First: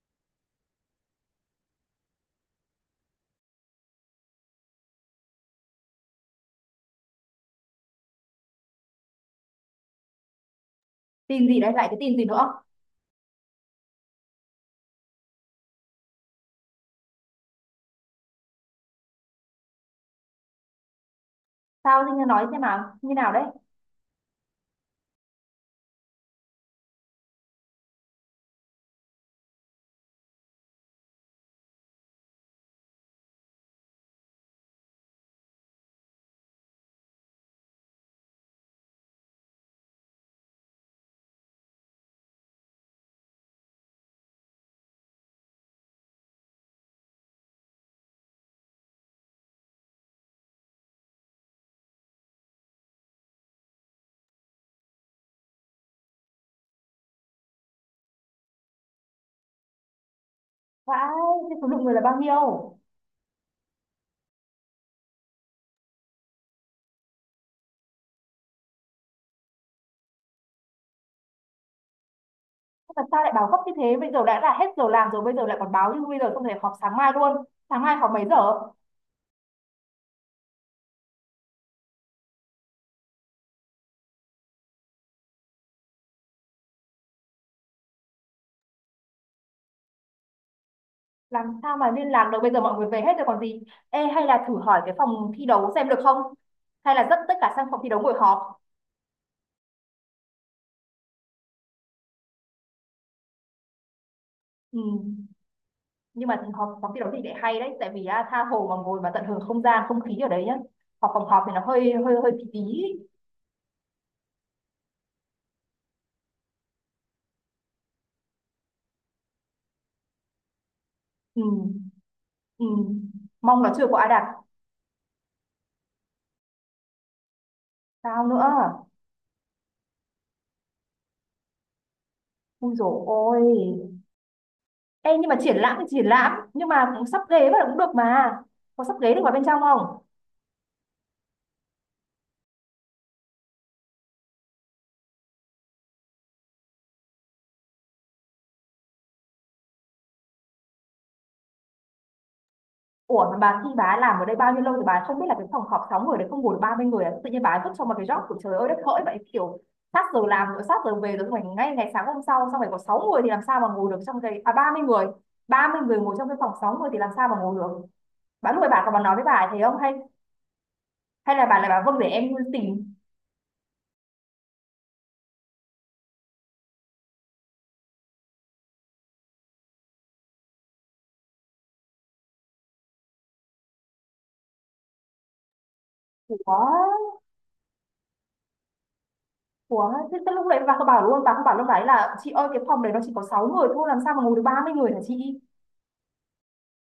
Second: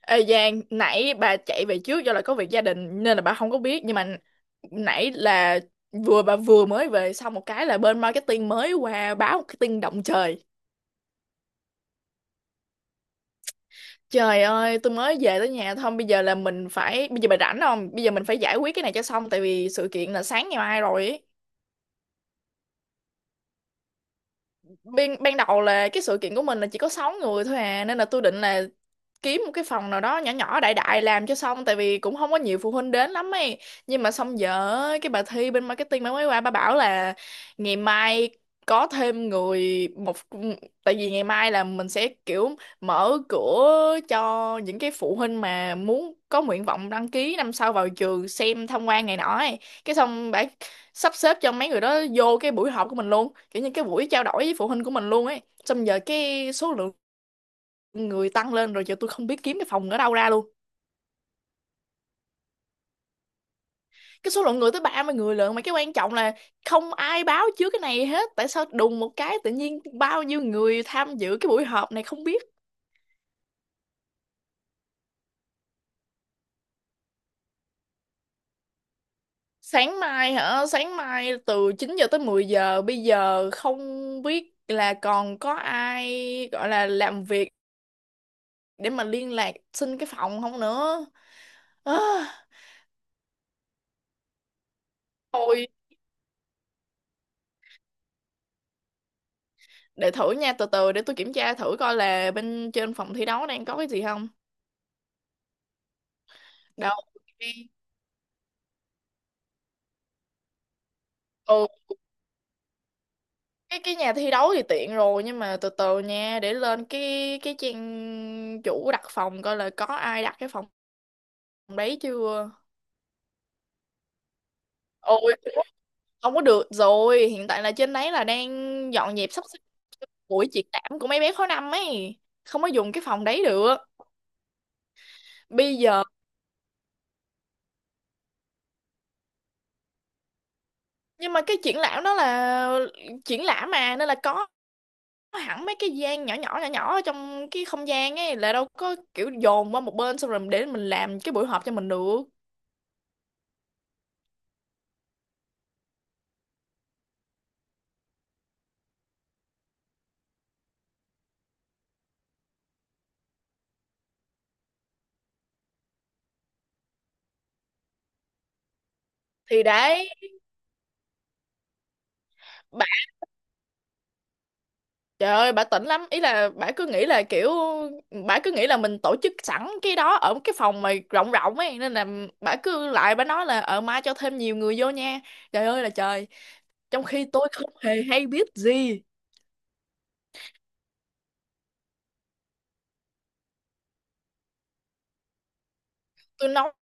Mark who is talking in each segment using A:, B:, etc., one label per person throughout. A: Ê Giang, nãy bà chạy về trước do là có việc gia đình nên là bà không có biết. Nhưng mà nãy là vừa mới về xong một cái là bên marketing mới qua báo một cái tin động trời.
B: Tin gì đấy? Lại cái tin gì nữa?
A: Trời ơi, tôi mới về tới nhà thôi, bây giờ là mình phải bây giờ bà rảnh không? Bây giờ mình phải giải quyết cái này cho xong tại vì sự kiện là sáng ngày mai rồi ý.
B: Sao Linh, nói xem nào, như nào đấy?
A: Ban ban đầu là cái sự kiện của mình là chỉ có 6 người thôi à, nên là tôi định là kiếm một cái phòng nào đó nhỏ nhỏ đại đại làm cho xong tại vì cũng không có nhiều phụ huynh đến lắm ấy. Nhưng mà xong giờ cái bà Thi bên marketing bà mới qua bà bảo là ngày mai có thêm người một, tại vì ngày mai là mình sẽ kiểu mở cửa cho những cái phụ huynh mà muốn có nguyện vọng đăng ký năm sau vào trường xem tham quan này nọ ấy. Cái xong bà sắp xếp cho mấy người đó vô cái buổi họp của mình luôn, kiểu như cái buổi trao đổi với phụ huynh của mình luôn ấy. Xong giờ cái số lượng người tăng lên rồi, giờ tôi không biết kiếm cái phòng ở đâu ra luôn.
B: Vãi. Thế số lượng người là bao nhiêu?
A: Cái số lượng người tới 30 người lận, mà cái quan trọng là không ai báo trước cái này hết, tại sao đùng một cái tự nhiên bao nhiêu người tham dự cái buổi họp này không biết.
B: Thế mà sao lại báo gấp như thế? Bây giờ đã là hết giờ làm rồi, bây giờ lại còn báo như bây giờ, không thể họp sáng mai luôn. Sáng mai họp mấy giờ?
A: Sáng mai hả? Sáng mai từ 9 giờ tới 10 giờ. Bây giờ không biết là còn có ai gọi là làm việc để mà liên lạc xin cái phòng không nữa.
B: Làm sao mà
A: à,
B: liên lạc được, bây giờ mọi người về hết rồi còn gì. Ê, hay là thử hỏi cái phòng thi
A: Thôi
B: đấu xem được không? Hay là dắt tất cả sang phòng thi đấu ngồi họp.
A: để thử nha, từ từ để tôi kiểm tra thử coi là bên trên phòng thi đấu đang có cái gì không.
B: Ừ. Nhưng mà họp phòng thi
A: Đâu,
B: đấu thì lại hay đấy,
A: cái-
B: tại vì tha hồ mà ngồi mà tận hưởng không gian không khí ở đấy nhá. Họp phòng họp thì nó
A: ừ,
B: hơi hơi hơi tí tí.
A: cái nhà thi đấu thì tiện rồi, nhưng mà từ từ nha, để lên cái trang chủ đặt phòng coi là có ai đặt cái phòng
B: Ừ.
A: đấy chưa.
B: Ừ. Mong là chưa có ai đạt.
A: Ôi, không có được rồi, hiện tại là trên đấy là
B: Sao
A: đang
B: nữa?
A: dọn dẹp sắp xếp buổi triển lãm của mấy bé khối năm ấy, không có
B: Ui
A: dùng
B: dồi
A: cái phòng
B: ôi.
A: đấy được
B: Ê nhưng mà triển lãm
A: bây
B: thì
A: giờ.
B: triển lãm. Nhưng mà cũng sắp ghế vào cũng được mà. Có sắp ghế được vào bên trong không?
A: Nhưng mà cái triển lãm đó là triển lãm mà, nên là có hẳn mấy cái gian nhỏ nhỏ nhỏ nhỏ ở trong cái không gian ấy, là đâu có kiểu dồn qua một bên xong rồi để mình làm cái buổi họp cho mình được.
B: Ủa mà bà, khi bà làm ở đây bao nhiêu lâu thì bà không biết là cái phòng họp 6 người đấy không ngồi được 30 người à? Tự nhiên bà vứt cho một cái job của trời ơi đất hỡi vậy, kiểu sát giờ làm rồi, sát giờ về rồi, xong rồi ngay ngày sáng hôm sau, xong rồi có 6 người thì làm sao mà ngồi được trong cái 30 người? 30 người ngồi trong cái phòng 6 người thì làm sao mà ngồi được? Bà lúc ấy bà còn bà nói với bà ấy thế
A: Thì
B: không hay?
A: đấy
B: Hay là bà vâng để em
A: bà,
B: tìm.
A: trời ơi bà tỉnh lắm ý, là bà cứ nghĩ là kiểu bà cứ nghĩ là mình tổ chức sẵn cái đó ở cái phòng mà rộng rộng ấy, nên là bà cứ lại bà nói là mai cho thêm nhiều người vô nha. Trời ơi là trời,
B: Ủa.
A: trong khi tôi không hề hay biết gì.
B: Ủa, thế thế lúc đấy bà có bảo luôn, bà không bảo lúc đấy là chị ơi cái phòng đấy nó chỉ có 6 người thôi, làm sao mà ngồi được 30 người hả chị?
A: Tôi nói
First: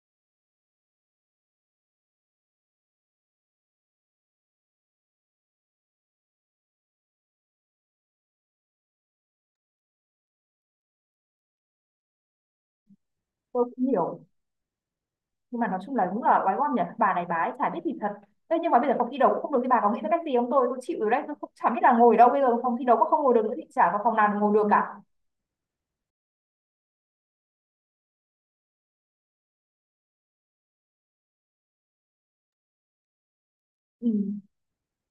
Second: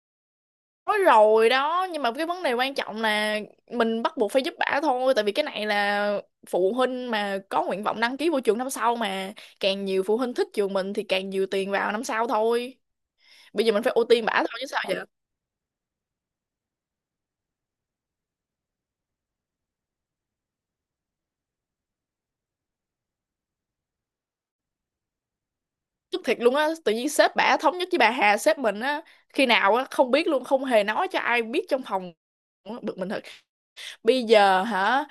A: rồi đó, nhưng mà cái vấn đề quan trọng là mình bắt buộc phải giúp bả thôi, tại vì cái này là phụ huynh mà có nguyện vọng đăng ký vô trường năm sau mà, càng nhiều phụ huynh thích trường mình thì càng nhiều tiền vào năm sau thôi.
B: Tôi
A: Bây giờ mình
B: cũng
A: phải ưu
B: hiểu,
A: tiên bả thôi chứ sao vậy.
B: nhưng mà nói chung là đúng là oái oăm nhỉ, bà này bà ấy chả biết gì thật. Thế nhưng mà bây giờ phòng thi đấu cũng không được thì bà có nghĩ ra cách gì không? Tôi chịu rồi đấy, tôi cũng chả biết là ngồi đâu, bây giờ phòng thi đấu cũng không ngồi được nữa thì chả có phòng nào ngồi được cả.
A: Tức thiệt luôn á, tự nhiên sếp bả thống nhất với bà Hà sếp mình á khi nào á không biết luôn, không hề nói cho ai biết trong phòng. Bực mình thật.
B: Ừ.
A: Bây giờ hả?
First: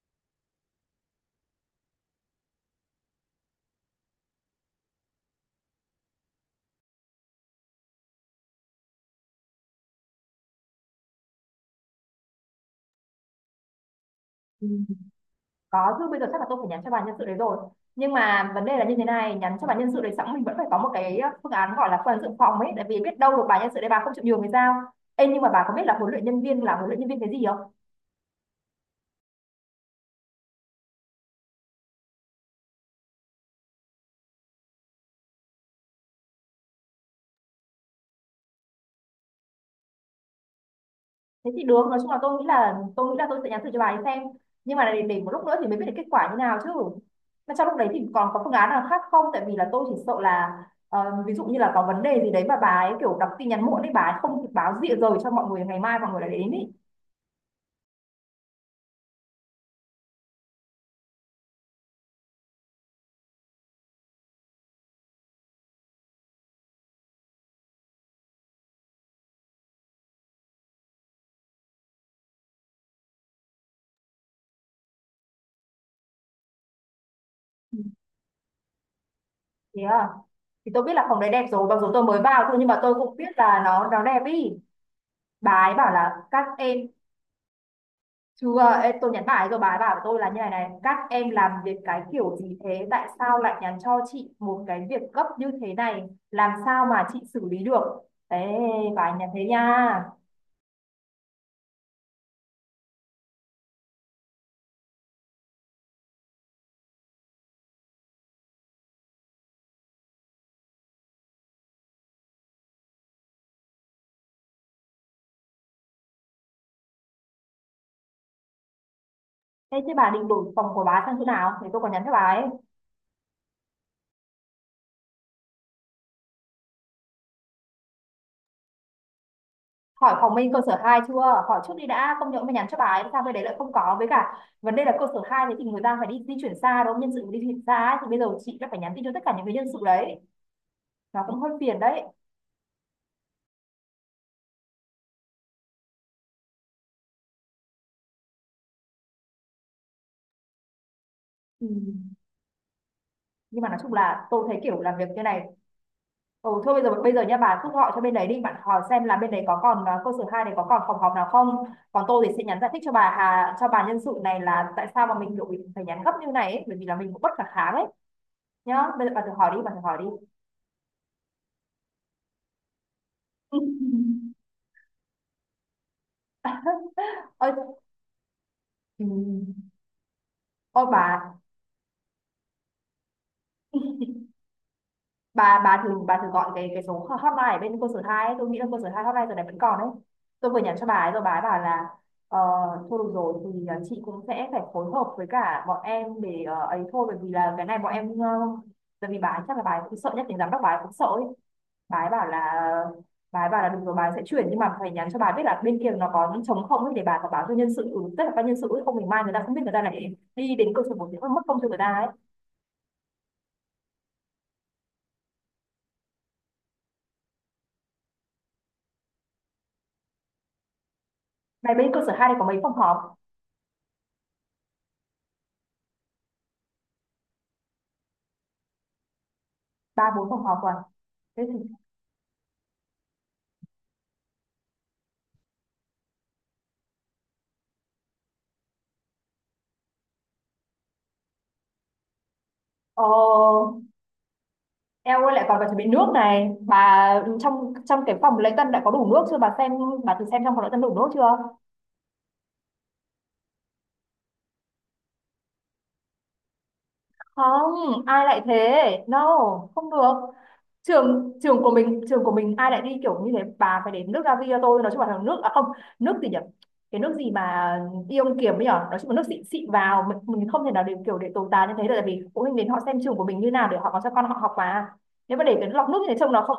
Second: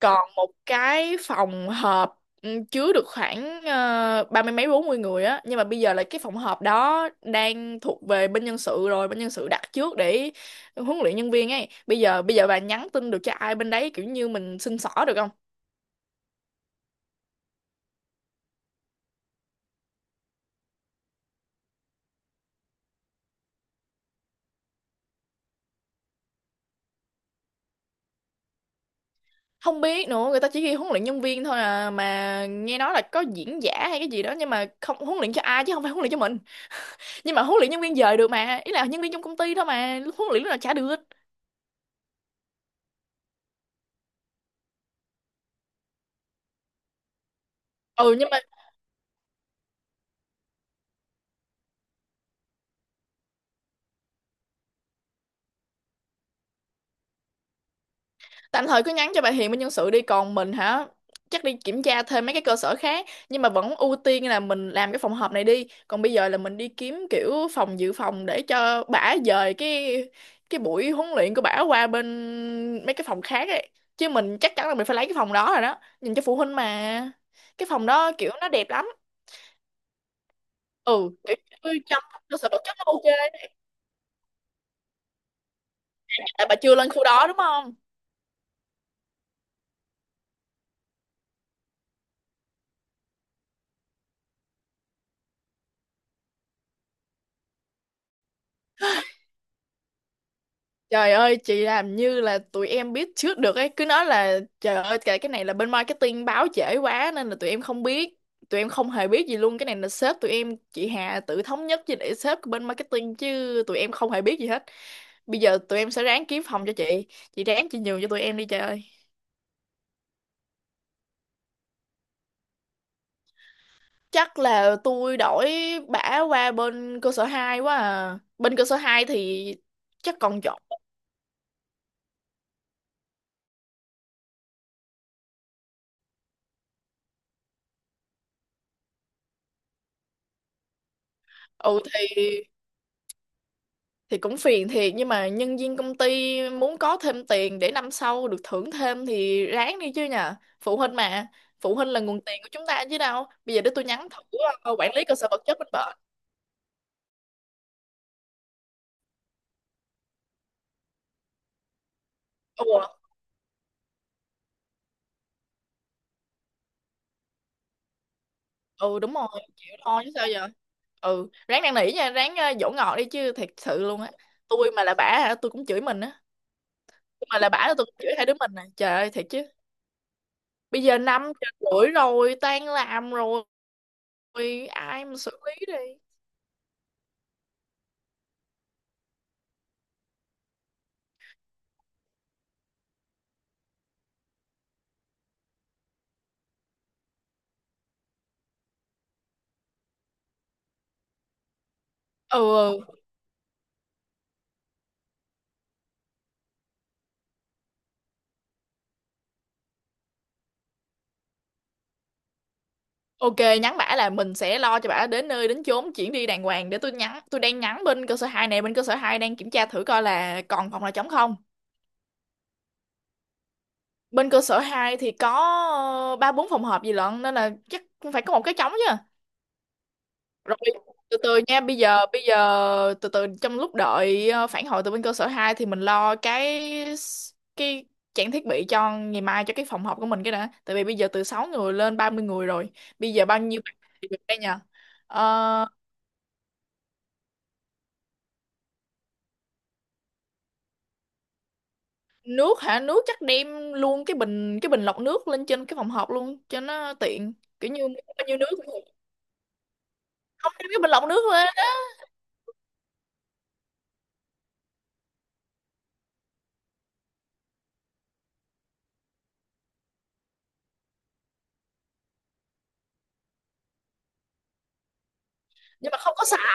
A: Còn một cái phòng họp chứa được khoảng 30 mấy 40 người á, nhưng mà bây giờ là cái phòng họp đó đang thuộc về bên nhân sự rồi, bên nhân sự đặt trước để huấn luyện nhân viên ấy. Bây giờ bà nhắn tin được cho ai bên đấy kiểu như mình
B: Ừ.
A: xin xỏ được không?
B: Có chứ, bây giờ chắc là tôi phải nhắn cho bà nhân sự đấy rồi. Nhưng mà vấn đề là như thế này, nhắn cho bà nhân sự đấy xong mình vẫn phải có một cái phương án gọi là phương án dự phòng ấy, tại vì biết đâu được bà nhân sự đấy bà không chịu nhường thì sao? Ê, nhưng mà bà có biết là huấn luyện nhân viên là huấn luyện nhân viên cái gì không?
A: Không biết nữa, người ta chỉ ghi huấn luyện nhân viên thôi à, mà nghe nói là có diễn giả hay cái gì đó, nhưng mà không huấn luyện cho ai chứ không phải huấn luyện cho mình. Nhưng mà huấn luyện nhân viên dời được mà, ý là nhân viên trong công ty thôi mà, huấn luyện lúc nào chả được.
B: Thế thì được, nói chung là tôi nghĩ là tôi sẽ nhắn thử cho bà ấy xem, nhưng mà để một lúc nữa thì mới biết được kết quả như nào chứ. Mà trong lúc đấy thì
A: Ừ,
B: còn
A: nhưng
B: có
A: mà
B: phương án nào khác không, tại vì là tôi chỉ sợ là ờ, ví dụ như là có vấn đề gì đấy mà bà ấy kiểu đọc tin nhắn muộn đấy, bà ấy không kịp báo rịa rồi cho mọi người ngày mai, mọi người lại đến ý.
A: tạm thời cứ nhắn cho bà Hiền bên nhân sự đi. Còn mình hả, chắc đi kiểm tra thêm mấy cái cơ sở khác, nhưng mà vẫn ưu tiên là mình làm cái phòng họp này đi. Còn bây giờ là mình đi kiếm kiểu phòng dự phòng để cho bả dời cái buổi huấn luyện của bả qua bên mấy cái phòng khác ấy, chứ mình chắc chắn là mình phải lấy cái phòng đó rồi đó, nhìn cho phụ huynh mà. Cái
B: Ừ.
A: phòng đó kiểu nó đẹp lắm.
B: Thế à? Thì tôi biết là
A: Ừ,
B: phòng đấy
A: kiểu
B: đẹp rồi, mặc
A: như
B: dù tôi
A: trong
B: mới
A: cơ
B: vào
A: sở
B: thôi
A: vật
B: nhưng mà
A: chất nó
B: tôi
A: ok.
B: cũng biết là nó đẹp ý. Bà ấy bảo là các
A: Tại bà
B: em.
A: chưa lên khu đó đúng không.
B: Chưa. Ê, tôi nhắn bà ấy rồi, bà ấy bảo với tôi là như này này: các em làm việc cái kiểu gì thế? Tại sao lại nhắn cho chị một cái việc gấp như thế này? Làm sao mà chị xử lý được? Thế. Bà ấy nhắn thế nha.
A: Trời ơi, chị làm như là tụi em biết trước được ấy, cứ nói là trời ơi cái này là bên marketing báo trễ quá nên là tụi em không biết, tụi em không hề biết gì luôn, cái này là sếp tụi em chị Hà tự thống nhất với để sếp của bên marketing chứ tụi em không hề biết gì hết. Bây giờ tụi em sẽ ráng kiếm phòng cho chị ráng chị nhường cho tụi em đi trời ơi.
B: Thế chứ bà định đổi phòng của bà ấy sang chỗ nào? Thì tôi còn nhắn cho bà ấy.
A: Chắc là tôi đổi bả qua bên cơ sở 2 quá à. Bên cơ sở 2 thì
B: Hỏi
A: chắc
B: phòng
A: còn
B: bên
A: chỗ.
B: cơ sở hai chưa? Hỏi trước đi đã. Không nhỡ mà nhắn cho bà ấy, sao bên đấy lại không có? Với cả vấn đề là cơ sở 2 thì người ta phải đi di chuyển xa đúng không? Nhân sự đi chuyển xa ấy. Thì bây giờ chị đã phải nhắn tin cho tất cả những cái nhân sự đấy, nó cũng hơi phiền
A: Ừ
B: đấy.
A: thì thì cũng phiền thiệt, nhưng mà nhân viên công ty muốn có thêm tiền để năm sau được thưởng thêm thì ráng đi chứ nhờ. Phụ huynh mà,
B: Ừ.
A: phụ huynh là nguồn tiền của chúng ta chứ đâu. Bây
B: Nhưng
A: giờ
B: mà
A: để
B: nói
A: tôi
B: chung
A: nhắn
B: là
A: thử
B: tôi thấy kiểu
A: quản
B: làm việc
A: lý cơ
B: như
A: sở vật
B: này.
A: chất bên bệnh.
B: Ừ, thôi bây giờ nha, bà cứ gọi cho bên đấy đi, bạn hỏi xem là bên đấy có còn cơ sở hai này có còn phòng họp nào không? Còn tôi thì sẽ nhắn giải
A: Ừ,
B: thích cho bà Hà, cho bà nhân sự này là tại sao mà mình kiểu mình phải nhắn gấp như này ấy, bởi vì là mình cũng bất khả kháng ấy. Nhá,
A: ừ
B: bây giờ
A: đúng
B: bà thử
A: rồi,
B: hỏi đi, bà thử
A: chịu
B: hỏi đi.
A: thôi chứ sao giờ. Ừ, ráng năn nỉ nha, ráng dỗ ngọt đi chứ, thiệt sự luôn á. Tôi mà là bả hả tôi cũng chửi mình á, tôi mà là bả là
B: Ôi.
A: tôi cũng chửi hai đứa mình nè, trời
B: Ừ.
A: ơi thiệt chứ.
B: Ôi
A: Bây giờ năm
B: bà.
A: rưỡi rồi, tan làm rồi, ai mà xử
B: bà
A: lý
B: bà thử
A: đi.
B: bà thử gọi cái số hotline ở bên cơ sở hai ấy. Tôi nghĩ là cơ sở hai hotline giờ này vẫn còn đấy. Tôi vừa nhắn cho bà ấy rồi, bà ấy bảo là ờ, thôi được rồi thì chị cũng sẽ phải phối hợp với cả bọn em để ấy thôi, bởi vì là cái này bọn em tại vì bà ấy chắc là bà ấy cũng sợ nhất thì giám đốc bà ấy cũng sợ ấy. bà ấy bảo là
A: Ừ, ừ.
B: bà ấy bảo là được rồi, bà ấy sẽ chuyển nhưng mà phải nhắn cho bà ấy biết là bên kia nó có những trống không ấy để bà có báo cho nhân sự, ừ, tức là ban nhân sự ấy, không mình mai người ta không biết, người ta lại đi đến cơ sở một thì mất công cho người ta ấy.
A: Ok, nhắn bả là mình sẽ lo cho bả đến nơi đến chốn, chuyển đi đàng hoàng, để tôi nhắn. Tôi đang nhắn bên cơ sở 2 này, bên cơ sở 2 đang kiểm tra thử coi là còn phòng nào trống không.
B: Này bên cơ sở hai này có mấy phòng họp?
A: Bên cơ sở 2 thì có 3 4 phòng họp gì lận, nên là chắc cũng phải có một cái trống chứ.
B: Ba bốn phòng họp
A: Rồi,
B: rồi?
A: từ
B: Thế
A: từ
B: thì.
A: nha, bây giờ từ từ, trong lúc đợi phản hồi từ bên cơ sở 2 thì mình lo cái cái trang thiết bị cho ngày mai cho cái phòng họp của mình cái đã. Tại vì bây giờ từ 6 người lên 30 người rồi.
B: Ờ,
A: Bây giờ bao nhiêu bạn thì được đây nhờ?
B: eo ơi lại còn phải
A: Ờ,
B: chuẩn bị nước này bà. Trong trong cái phòng lễ tân đã có đủ nước chưa bà xem? Bà thử xem trong phòng lễ tân đủ nước chưa?
A: nước hả, nước chắc đem luôn cái bình lọc nước lên trên cái phòng họp luôn cho nó tiện,
B: Không.
A: kiểu như muốn
B: Ai
A: bao
B: lại
A: nhiêu nước cũng
B: thế.
A: được.
B: No. Không được.
A: Không đem cái bình lọc nước
B: trường
A: lên
B: trường của
A: á?
B: mình trường của mình ai lại đi kiểu như thế, bà phải đến nước ra cho tôi. Nói chung là nước, à không. Nước gì nhỉ? Cái nước gì mà ion kiềm ấy nhở, nói chung là nước xịn xịn vào, mình không thể nào để kiểu để tồi tàn như thế được, tại vì phụ huynh đến họ xem trường của mình như nào để họ còn cho con họ học mà. Nếu mà để cái lọc
A: Nhưng
B: nước
A: mà
B: như thế
A: không có
B: trông nó
A: sẵn.
B: không.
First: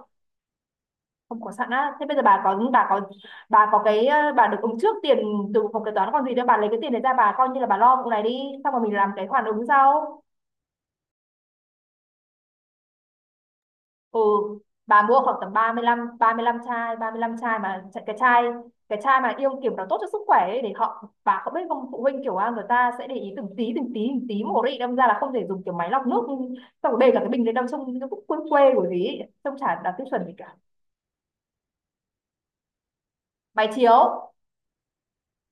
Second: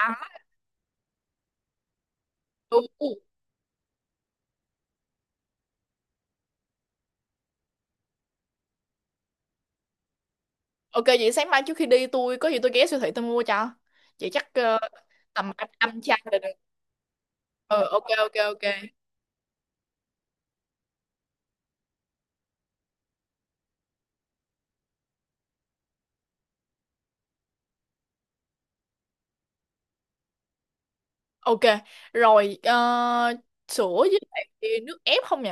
B: Không có sẵn á? Thế bây giờ bà có
A: Ừ.
B: bà có cái bà được ứng trước tiền từ phòng kế toán còn gì, đâu bà lấy cái tiền đấy ra bà coi như là bà lo vụ này đi, xong rồi mình làm cái khoản ứng sau.
A: Ok, vậy sáng mai trước khi đi tôi có gì tôi ghé siêu thị tôi mua cho
B: Ừ.
A: chị. Chắc
B: Bà mua khoảng tầm
A: tầm
B: ba
A: anh
B: ba mươi lăm
A: anh chai
B: ba mươi
A: là được.
B: 35 chai. 35 chai
A: Ờ
B: mà
A: ok
B: cái
A: ok
B: chai
A: ok.
B: cái chai mà yêu kiểu nó tốt cho sức khỏe ấy, để họ. Bà không biết không, phụ huynh kiểu người ta sẽ để ý từng tí từng tí từng tí một đấy, đâm ra là không thể dùng kiểu máy lọc nước, xong rồi bê cả cái bình lên đâm trong cái quê quê của gì ấy. Xong chả đạt tiêu chuẩn gì cả.
A: Ok rồi,
B: Máy
A: sữa
B: chiếu.
A: với lại nước ép không nhỉ?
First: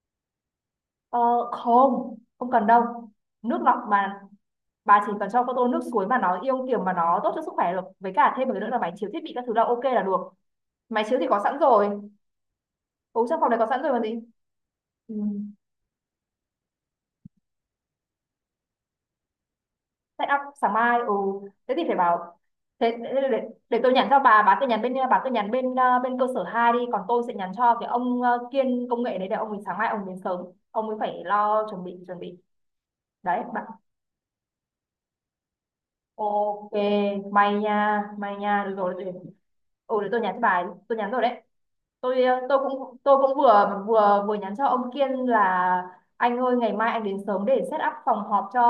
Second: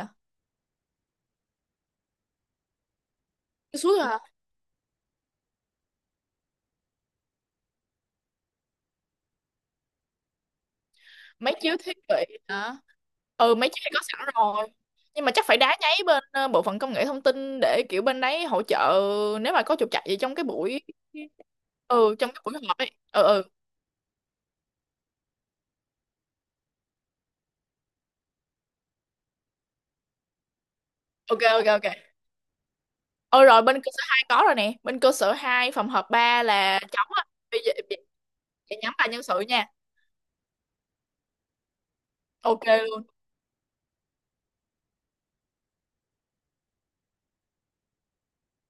B: ờ, Không, không cần đâu. Nước lọc
A: Cái suối.
B: mà. Bà chỉ cần cho con tô nước suối mà nó yêu kiểu mà nó tốt cho sức khỏe được, với cả thêm một cái nữa là máy chiếu thiết bị các thứ là ok là được. Máy chiếu thì có
A: Mấy
B: sẵn
A: chiếu thiết
B: rồi.
A: bị hả?
B: Ừ, trong phòng
A: Ừ,
B: này có
A: mấy chiếc
B: sẵn
A: này
B: rồi
A: có
B: còn gì.
A: sẵn rồi.
B: Ừ.
A: Nhưng mà chắc phải đá nháy bên bộ phận công nghệ thông tin để kiểu bên đấy hỗ trợ nếu mà có trục trặc gì
B: Set
A: trong
B: up
A: cái
B: sáng
A: buổi.
B: mai. Ừ. Thế thì phải
A: Ừ, trong
B: bảo.
A: cái buổi họp
B: Thế
A: ấy. Ừ,
B: để, để,
A: ừ.
B: để tôi nhắn cho bà, bà cứ nhắn bên bên cơ sở 2 đi, còn tôi sẽ nhắn cho cái ông Kiên công nghệ đấy để ông ấy sáng mai ông đến sớm. Ông ấy phải
A: Ok
B: lo
A: ok
B: chuẩn
A: ok.
B: bị chuẩn bị. Đấy
A: Ừ rồi,
B: bạn.
A: bên cơ sở hai có rồi nè, bên cơ sở 2 phòng họp 3
B: Ok,
A: là trống á.
B: may
A: Bây
B: nha, may nha, được
A: giờ nhắm
B: rồi
A: là
B: để.
A: nhân sự nha.
B: Ừ, để tôi nhắn cho bà. Tôi nhắn rồi đấy. Tôi
A: Ok
B: cũng
A: luôn.
B: tôi cũng vừa vừa vừa nhắn cho ông Kiên là anh ơi ngày mai anh đến sớm để set up phòng họp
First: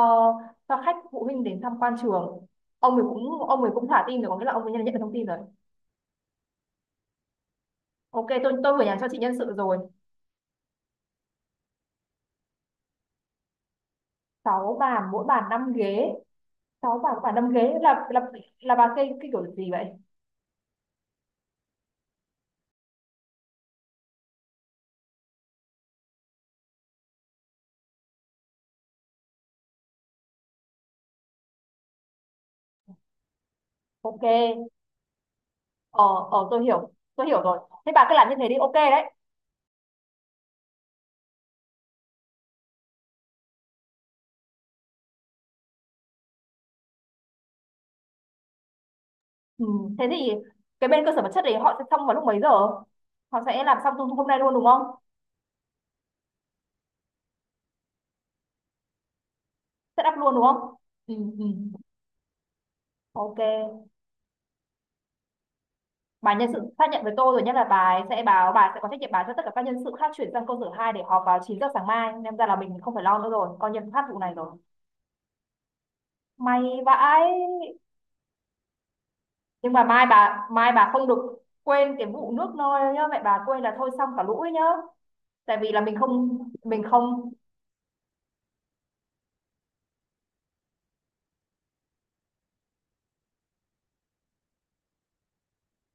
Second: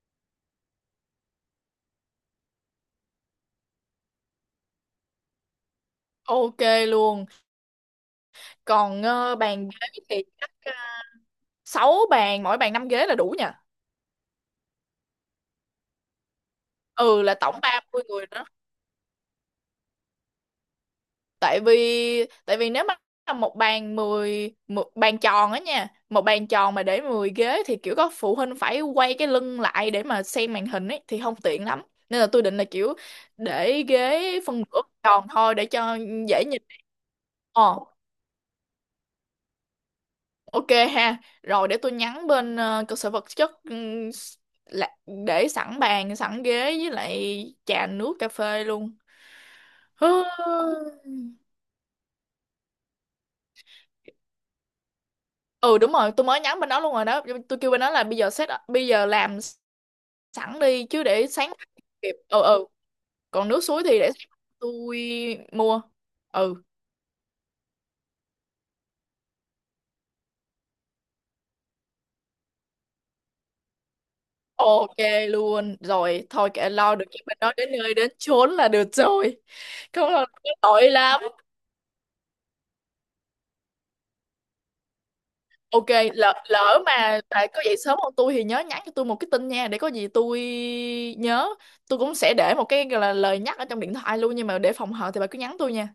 B: cho khách phụ huynh đến tham quan trường. Ông ấy cũng thả tin rồi, có nghĩa là ông ấy nhận nhận được thông tin rồi.
A: Ok luôn.
B: Ok, tôi vừa nhắn
A: Còn
B: cho chị nhân sự
A: bàn
B: rồi.
A: ghế thì chắc 6 bàn mỗi bàn 5 ghế là đủ nha.
B: Sáu bàn mỗi bàn 5 ghế. Sáu bàn mỗi
A: Ừ, là
B: bàn 5
A: tổng
B: ghế
A: 30
B: là
A: người
B: là
A: đó.
B: Là bà cây cái kiểu gì vậy?
A: Tại vì nếu mà là một bàn 10 một bàn tròn á nha, một bàn tròn mà để 10 ghế thì kiểu có phụ huynh phải quay cái lưng lại để mà xem màn hình ấy thì không tiện lắm. Nên là tôi định là kiểu để
B: Ok.
A: ghế phân nửa tròn thôi để cho
B: Ờ.
A: dễ
B: Tôi
A: nhìn.
B: hiểu. Tôi hiểu rồi.
A: Ờ
B: Thế bà cứ làm như thế đi, ok đấy.
A: ok ha. Rồi để tôi nhắn bên cơ sở vật chất là- để sẵn bàn sẵn ghế với lại trà nước cà phê luôn.
B: Ừ, thế thì cái bên cơ sở vật chất đấy họ sẽ xong vào lúc mấy giờ? Họ sẽ làm xong hôm nay luôn đúng không?
A: Ừ đúng rồi, tôi mới nhắn bên đó luôn rồi đó. Tôi kêu bên đó là bây giờ làm
B: Set up luôn đúng
A: sẵn
B: không?
A: đi chứ,
B: Ừ.
A: để
B: Ừ.
A: sáng kịp. Ừ ừ. Còn nước suối
B: Ok.
A: thì để sáng tôi mua.
B: Bà nhân sự
A: Ừ,
B: xác nhận với tôi rồi nhé, là bà ấy sẽ báo, bà sẽ có trách nhiệm báo cho tất cả các nhân sự khác chuyển sang câu sở 2 để họp vào 9 giờ sáng mai, nên ra là mình không phải lo nữa rồi, coi như thoát vụ này rồi.
A: ok luôn rồi, thôi
B: May
A: kệ lo được cái
B: vãi.
A: bên đó đến nơi đến chốn là được rồi.
B: Nhưng mà mai
A: Không là
B: bà mai bà
A: tội
B: không được
A: lắm.
B: quên cái vụ nước nôi nhá, mẹ bà quên là thôi xong cả lũ ấy nhá. Tại vì là
A: Ok,
B: mình không. mình
A: lỡ mà
B: không
A: bà có dậy sớm hơn tôi thì nhớ nhắn cho tôi một cái tin nha, để có gì tôi nhớ. Tôi cũng sẽ để một cái gọi là lời nhắc ở trong điện thoại luôn nhưng mà để phòng hờ thì bà cứ nhắn tôi nha.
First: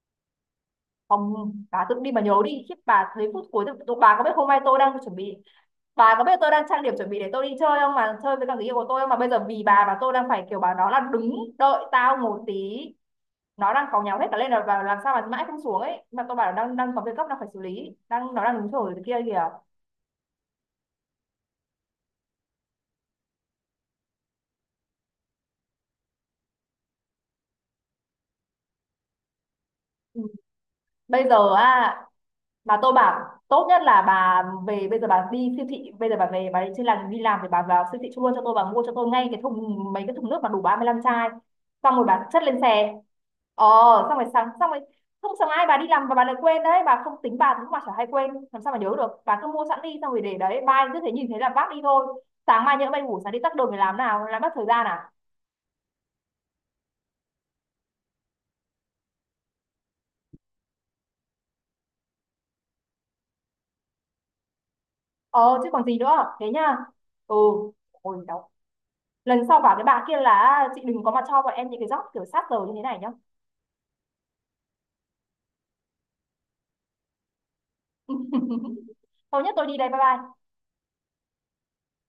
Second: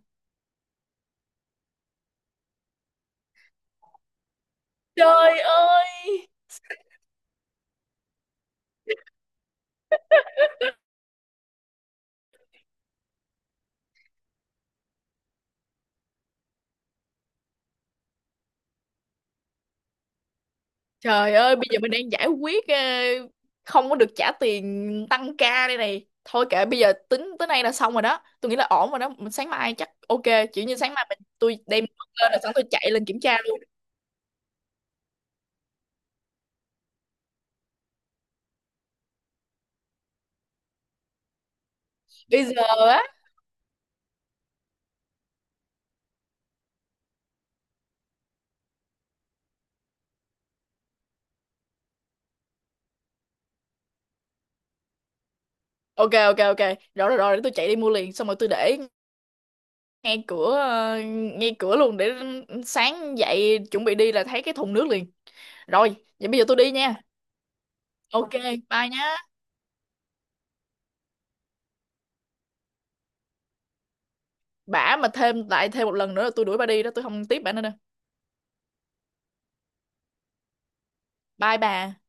B: Không, bà tự đi mà nhớ đi, khiếp, bà thấy phút cuối tự-. Bà có biết hôm nay tôi đang chuẩn bị.
A: Trời
B: Bà có
A: ơi.
B: biết tôi đang trang điểm chuẩn bị để tôi đi chơi không, mà chơi với cả người yêu của tôi không, mà bây giờ vì bà mà tôi đang phải kiểu, bà nó là đứng đợi tao một tí. Nó đang cáu nhau hết cả lên là và làm sao mà mãi không xuống ấy, mà tôi bảo là đang đang có việc gấp đang phải xử lý, đang nó đang đứng chờ cái kia kìa.
A: Trời ơi, bây giờ mình đang giải quyết không có được trả tiền tăng ca đây này. Thôi kệ, bây giờ tính tới nay là xong rồi đó. Tôi nghĩ là ổn rồi đó. Mình sáng mai chắc
B: Ừ.
A: ok, kiểu như sáng mai
B: Bây giờ
A: tôi đem
B: à,
A: lên là sẵn tôi
B: mà
A: chạy
B: tôi
A: lên kiểm
B: bảo
A: tra luôn.
B: tốt nhất là bà về bây giờ bà đi siêu thị, bây giờ bà về bà đi trên làng đi làm thì bà vào siêu thị luôn cho tôi, bà mua cho tôi ngay cái thùng, mấy cái thùng nước mà đủ 35 chai, xong rồi bà chất
A: Bây
B: lên
A: giờ
B: xe.
A: á.
B: ờ Xong rồi sáng xong rồi. Không sáng ai bà đi làm và bà lại quên đấy, bà không tính bà cũng mà chả hay quên làm sao mà nhớ được, bà cứ mua sẵn đi xong rồi để đấy, mai cứ thế nhìn thấy là vác đi thôi. Sáng mai nhỡ bay ngủ sáng đi tắt đường để làm nào làm mất thời gian à?
A: Ok ok ok. Rồi rồi rồi, để tôi chạy đi mua liền xong rồi tôi để ngay cửa, ngay cửa luôn để sáng dậy chuẩn bị đi là thấy cái thùng nước liền.
B: Ờ Chứ còn
A: Rồi,
B: gì nữa,
A: vậy bây giờ
B: thế
A: tôi đi
B: nhá.
A: nha.
B: Ừ. Ôi
A: Ok,
B: đau.
A: bye nhá.
B: Lần sau bảo cái bà kia là: "À, chị đừng có mà cho bọn em những cái job kiểu sát giờ như thế này nhá."
A: Bả mà thêm một lần nữa là tôi đuổi bà đi đó, tôi không tiếp bả nữa đâu.
B: Thôi nhất tôi đi đây, bye bye.
A: Bye bà.